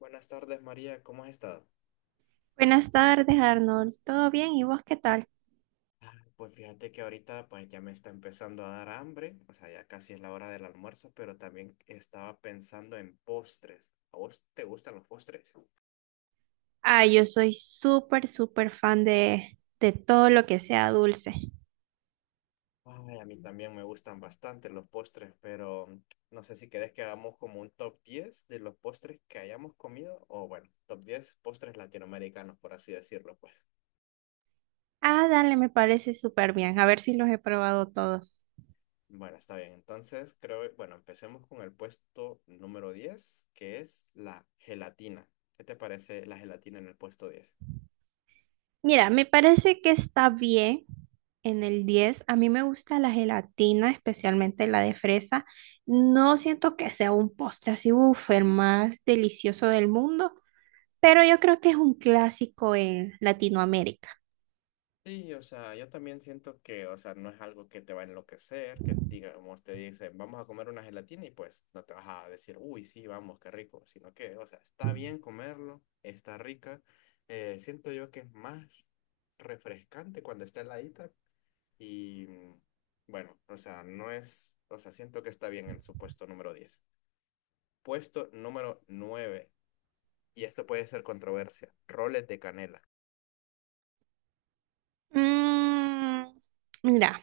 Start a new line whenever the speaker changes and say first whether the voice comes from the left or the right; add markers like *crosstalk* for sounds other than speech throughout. left: Buenas tardes, María, ¿cómo has estado?
right: Buenas tardes, Arnold. ¿Todo bien? ¿Y vos qué tal?
left: Pues fíjate que ahorita pues ya me está empezando a dar hambre, o sea, ya casi es la hora del almuerzo, pero también estaba pensando en postres. ¿A vos te gustan los postres?
right: Ah, yo soy súper, súper fan de todo lo que sea dulce.
left: Ay, a mí también me gustan bastante los postres, pero no sé si querés que hagamos como un top 10 de los postres que hayamos comido, o bueno, top 10 postres latinoamericanos, por así decirlo, pues.
right: Ah, dale, me parece súper bien. A ver si los he probado todos.
left: Bueno, está bien. Entonces, creo, bueno, empecemos con el puesto número 10 que es la gelatina. ¿Qué te parece la gelatina en el puesto diez?
right: Mira, me parece que está bien en el 10. A mí me gusta la gelatina, especialmente la de fresa. No siento que sea un postre así, uff, el más delicioso del mundo, pero yo creo que es un clásico en Latinoamérica.
left: Sí, o sea, yo también siento que, o sea, no es algo que te va a enloquecer, que digamos, te dicen, vamos a comer una gelatina y pues no te vas a decir, uy, sí, vamos, qué rico, sino que, o sea, está bien comerlo, está rica. Siento yo que es más refrescante cuando está heladita, y bueno, o sea, no es, o sea, siento que está bien en su puesto número diez. Puesto número nueve, y esto puede ser controversia, roles de canela.
right: Mm, mira.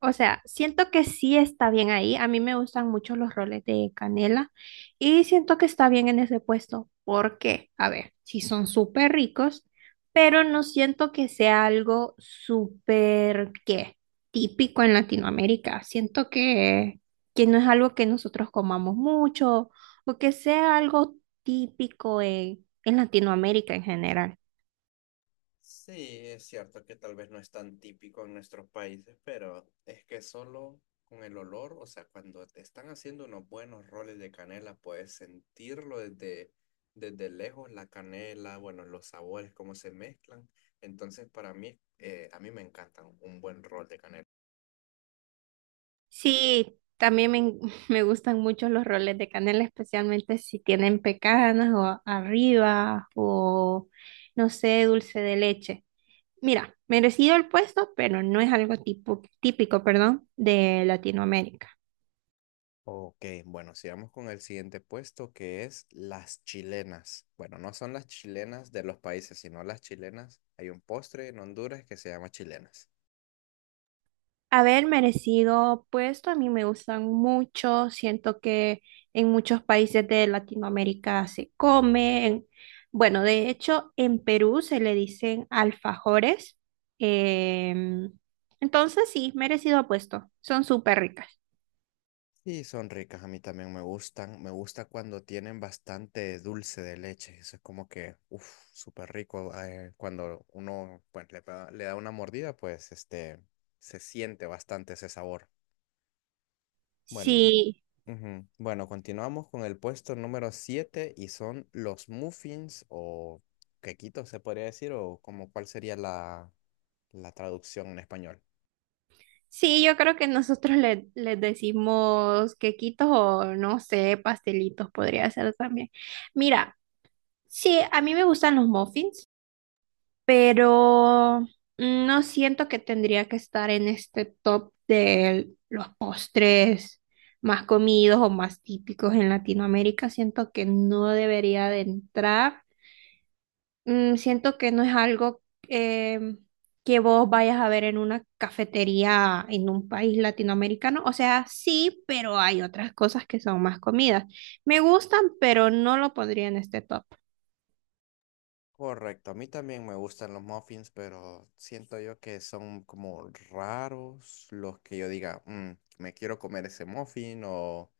right: O sea, siento que sí está bien ahí. A mí me gustan mucho los roles de canela y siento que está bien en ese puesto, porque, a ver, sí son súper ricos, pero no siento que sea algo súper, ¿qué? Típico en Latinoamérica. Siento que no es algo que nosotros comamos mucho o que sea algo típico en Latinoamérica en general.
left: Sí, es cierto que tal vez no es tan típico en nuestros países, pero es que solo con el olor, o sea, cuando te están haciendo unos buenos roles de canela, puedes sentirlo desde, desde lejos, la canela, bueno, los sabores, cómo se mezclan. Entonces, para mí, a mí me encantan un buen rol de canela.
right: Sí, también *laughs* me gustan mucho los roles de canela, especialmente si tienen pecanas o arriba o, no sé, dulce de leche. Mira, merecido el puesto, pero no es algo tipo, típico, perdón, de Latinoamérica.
left: Ok, bueno, sigamos con el siguiente puesto que es las chilenas. Bueno, no son las chilenas de los países, sino las chilenas. Hay un postre en Honduras que se llama chilenas.
right: Haber merecido puesto. A mí me gustan mucho. Siento que en muchos países de Latinoamérica se comen. Bueno, de hecho, en Perú se le dicen alfajores. Em, entonces, sí, merecido puesto. Son súper ricas.
left: Y son ricas, a mí también me gustan. Me gusta cuando tienen bastante dulce de leche. Eso es como que, uff, súper rico. Cuando uno pues, le da una mordida, pues este, se siente bastante ese sabor. Bueno,
right: Sí,
left: ujú. Bueno, continuamos con el puesto número 7 y son los muffins o quequitos, se podría decir, o como cuál sería la, la traducción en español.
right: sí, yo creo que nosotros les decimos quequitos o no sé, pastelitos podría ser también. Mira, sí, a mí me gustan los muffins, pero no siento que tendría que estar en este top de los postres más comidos o más típicos en Latinoamérica. Siento que no debería de entrar. Mm, siento que no es algo eh, que vos vayas a ver en una cafetería en un país latinoamericano. O sea, sí, pero hay otras cosas que son más comidas. Me gustan, pero no lo pondría en este top.
left: Correcto, a mí también me gustan los muffins, pero siento yo que son como raros los que yo diga, "Mm, me quiero comer ese muffin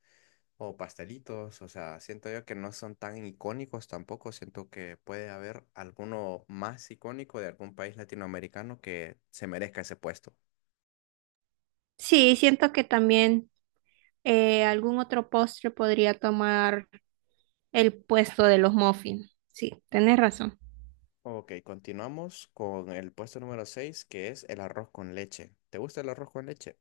left: o pastelitos", o sea, siento yo que no son tan icónicos tampoco, siento que puede haber alguno más icónico de algún país latinoamericano que se merezca ese puesto.
right: Sí, siento que también algún otro postre podría tomar el puesto de los muffins. Sí, tenés razón.
left: Ok, continuamos con el puesto número 6 que es el arroz con leche. ¿Te gusta el arroz con leche?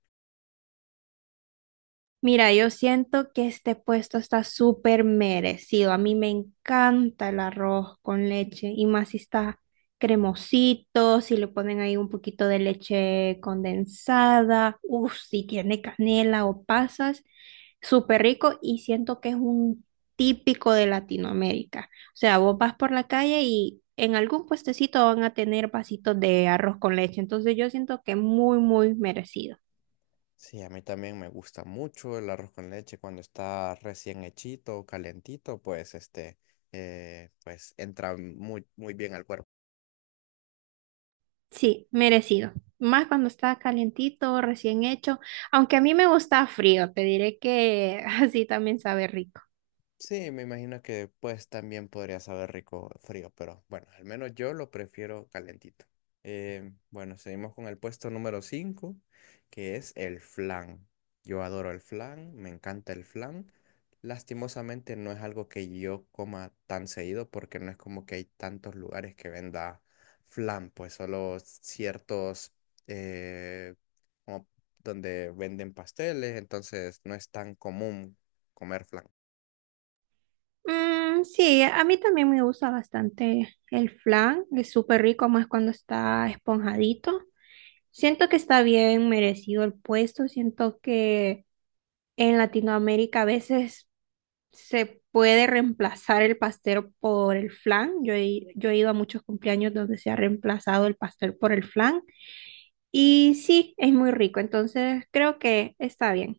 right: Mira, yo siento que este puesto está súper merecido. A mí me encanta el arroz con leche y más si está cremosito, si le ponen ahí un poquito de leche condensada, uff, si tiene canela o pasas, súper rico, y siento que es un típico de Latinoamérica. O sea, vos vas por la calle y en algún puestecito van a tener vasitos de arroz con leche. Entonces yo siento que muy, muy merecido.
left: Sí, a mí también me gusta mucho el arroz con leche cuando está recién hechito, calentito, pues este, pues entra muy bien al cuerpo.
right: Sí, merecido. Más cuando está calientito, recién hecho. Aunque a mí me gusta frío, te diré que *laughs* así también sabe rico.
left: Sí, me imagino que pues también podría saber rico frío, pero bueno, al menos yo lo prefiero calentito. Bueno, seguimos con el puesto número 5, que es el flan. Yo adoro el flan, me encanta el flan. Lastimosamente no es algo que yo coma tan seguido porque no es como que hay tantos lugares que venda flan, pues solo ciertos eh, como donde venden pasteles, entonces no es tan común comer flan.
right: Mm, sí, a mí también me gusta bastante el flan. Es súper rico, más cuando está esponjadito. Siento que está bien merecido el puesto. Siento que en Latinoamérica a veces se puede reemplazar el pastel por el flan. Yo he ido a muchos cumpleaños donde se ha reemplazado el pastel por el flan. Y sí, es muy rico, entonces creo que está bien.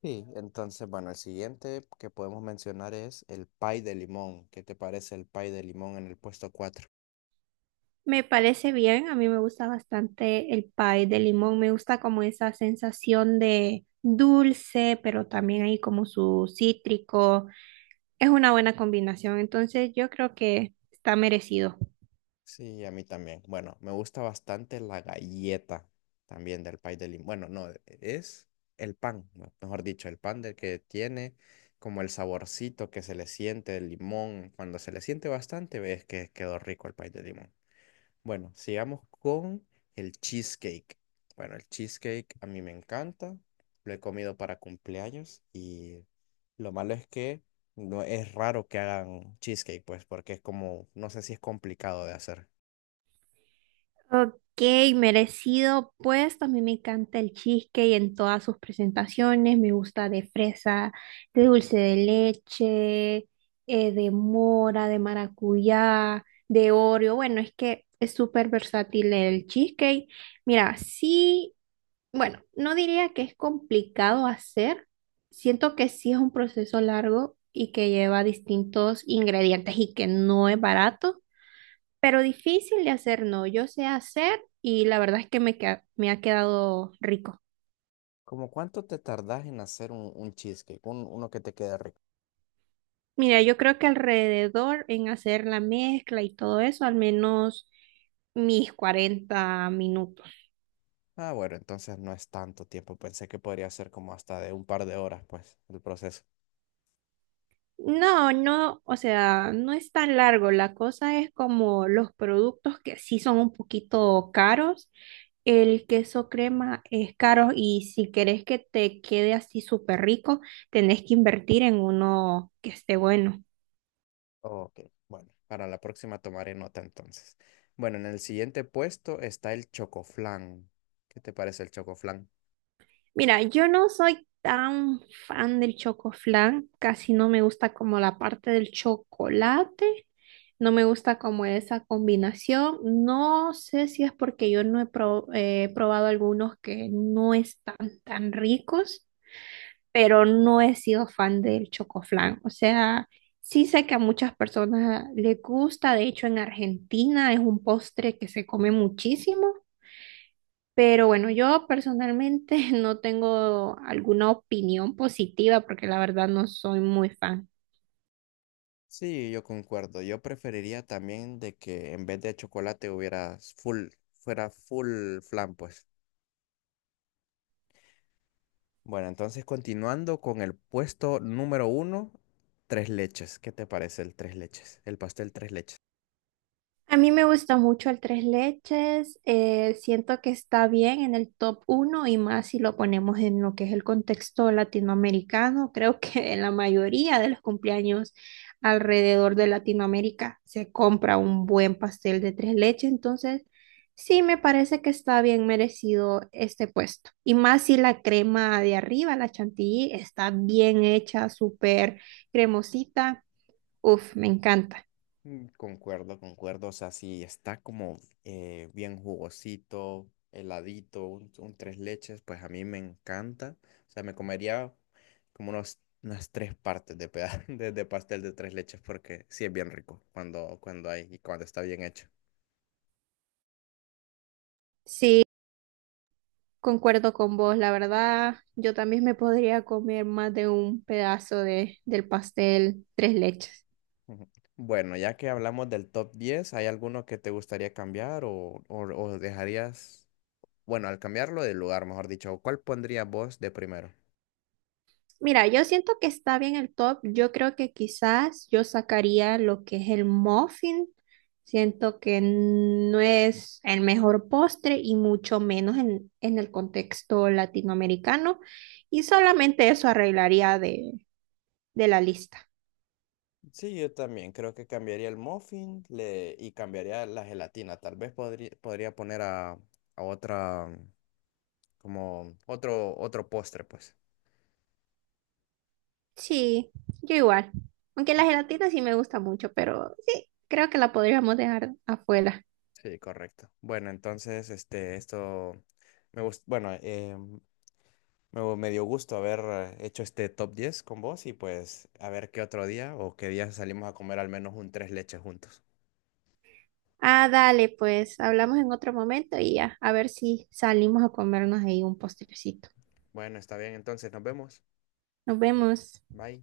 left: Sí, entonces, bueno, el siguiente que podemos mencionar es el pie de limón. ¿Qué te parece el pie de limón en el puesto 4?
right: Me parece bien, a mí me gusta bastante el pie de limón, me gusta como esa sensación de dulce, pero también hay como su cítrico. Es una buena combinación, entonces yo creo que está merecido.
left: Sí, a mí también. Bueno, me gusta bastante la galleta también del pay de limón. Bueno, no, es el pan, mejor dicho, el pan del que tiene como el saborcito que se le siente el limón. Cuando se le siente bastante, ves que quedó rico el pay de limón. Bueno, sigamos con el cheesecake. Bueno, el cheesecake a mí me encanta. Lo he comido para cumpleaños y lo malo es que no es raro que hagan cheesecake, pues, porque es como, no sé si es complicado de hacer.
right: Ok, merecido, pues también me encanta el cheesecake en todas sus presentaciones, me gusta de fresa, de dulce de leche, de mora, de maracuyá, de Oreo. Bueno, es que es súper versátil el cheesecake. Mira, sí, bueno, no diría que es complicado hacer, siento que sí es un proceso largo y que lleva distintos ingredientes y que no es barato, pero difícil de hacer no. Yo sé hacer y la verdad es que me ha quedado rico.
left: ¿Cómo cuánto te tardás en hacer un cheesecake? Uno que te quede rico.
right: Mira, yo creo que alrededor en hacer la mezcla y todo eso, al menos mis 40 minutos.
left: Ah, bueno, entonces no es tanto tiempo. Pensé que podría ser como hasta de un par de horas, pues, el proceso.
right: No, no, o sea, no es tan largo. La cosa es como los productos que sí son un poquito caros. El queso crema es caro y si querés que te quede así súper rico, tenés que invertir en uno que esté bueno.
left: Ok, bueno, para la próxima tomaré nota entonces. Bueno, en el siguiente puesto está el chocoflán. ¿Qué te parece el chocoflán?
right: Mira, yo no soy tan fan del chocoflan, casi no me gusta como la parte del chocolate, no me gusta como esa combinación. No sé si es porque yo no he pro- probado algunos que no están tan ricos, pero no he sido fan del chocoflan. O sea, sí sé que a muchas personas les gusta, de hecho en Argentina es un postre que se come muchísimo. Pero bueno, yo personalmente *laughs* no tengo alguna opinión positiva porque la verdad no soy muy fan.
left: Sí, yo concuerdo. Yo preferiría también de que en vez de chocolate hubiera full, fuera full flan, pues. Bueno, entonces continuando con el puesto número uno, tres leches. ¿Qué te parece el tres leches? El pastel tres leches.
right: A mí me gusta mucho el tres leches, siento que está bien en el top uno y más si lo ponemos en lo que es el contexto latinoamericano. Creo que en la mayoría de los cumpleaños alrededor de Latinoamérica se compra un buen pastel de tres leches, entonces sí me parece que está bien merecido este puesto. Y más si la crema de arriba, la chantilly, está bien hecha, súper cremosita. Uf, me encanta.
left: Mm, concuerdo, concuerdo. O sea, sí, está como bien jugosito, heladito, un tres leches, pues a mí me encanta. O sea, me comería como unos, unas tres partes de, peda- *laughs* de pastel de tres leches porque sí es bien rico cuando, cuando hay y cuando está bien hecho.
right: Sí. Concuerdo con vos, la verdad, yo también me podría comer más de un pedazo de, del pastel tres leches.
left: Ujú. Bueno, ya que hablamos del top diez, ¿hay alguno que te gustaría cambiar o dejarías, bueno, al cambiarlo de lugar, mejor dicho, ¿cuál pondrías vos de primero?
right: Mira, yo siento que está bien el top, yo creo que quizás yo sacaría lo que es el muffin, siento que no es el mejor postre y mucho menos en el contexto latinoamericano, y solamente eso arreglaría de la lista.
left: Sí, yo también creo que cambiaría el muffin le, y cambiaría la gelatina. Tal vez podría poner a otra, como otro, otro postre, pues.
right: Sí, yo igual. Aunque la gelatina sí me gusta mucho, pero sí, creo que la podríamos dejar afuera.
left: Sí, correcto. Bueno, entonces, este, esto bueno, me dio gusto haber hecho este top 10 con vos y pues a ver qué otro día o qué día salimos a comer al menos un tres leches juntos.
right: Ah, dale, pues hablamos en otro momento y ya, a ver si salimos a comernos ahí un postrecito.
left: Bueno, está bien, entonces nos vemos.
right: Nos vemos.
left: Bye.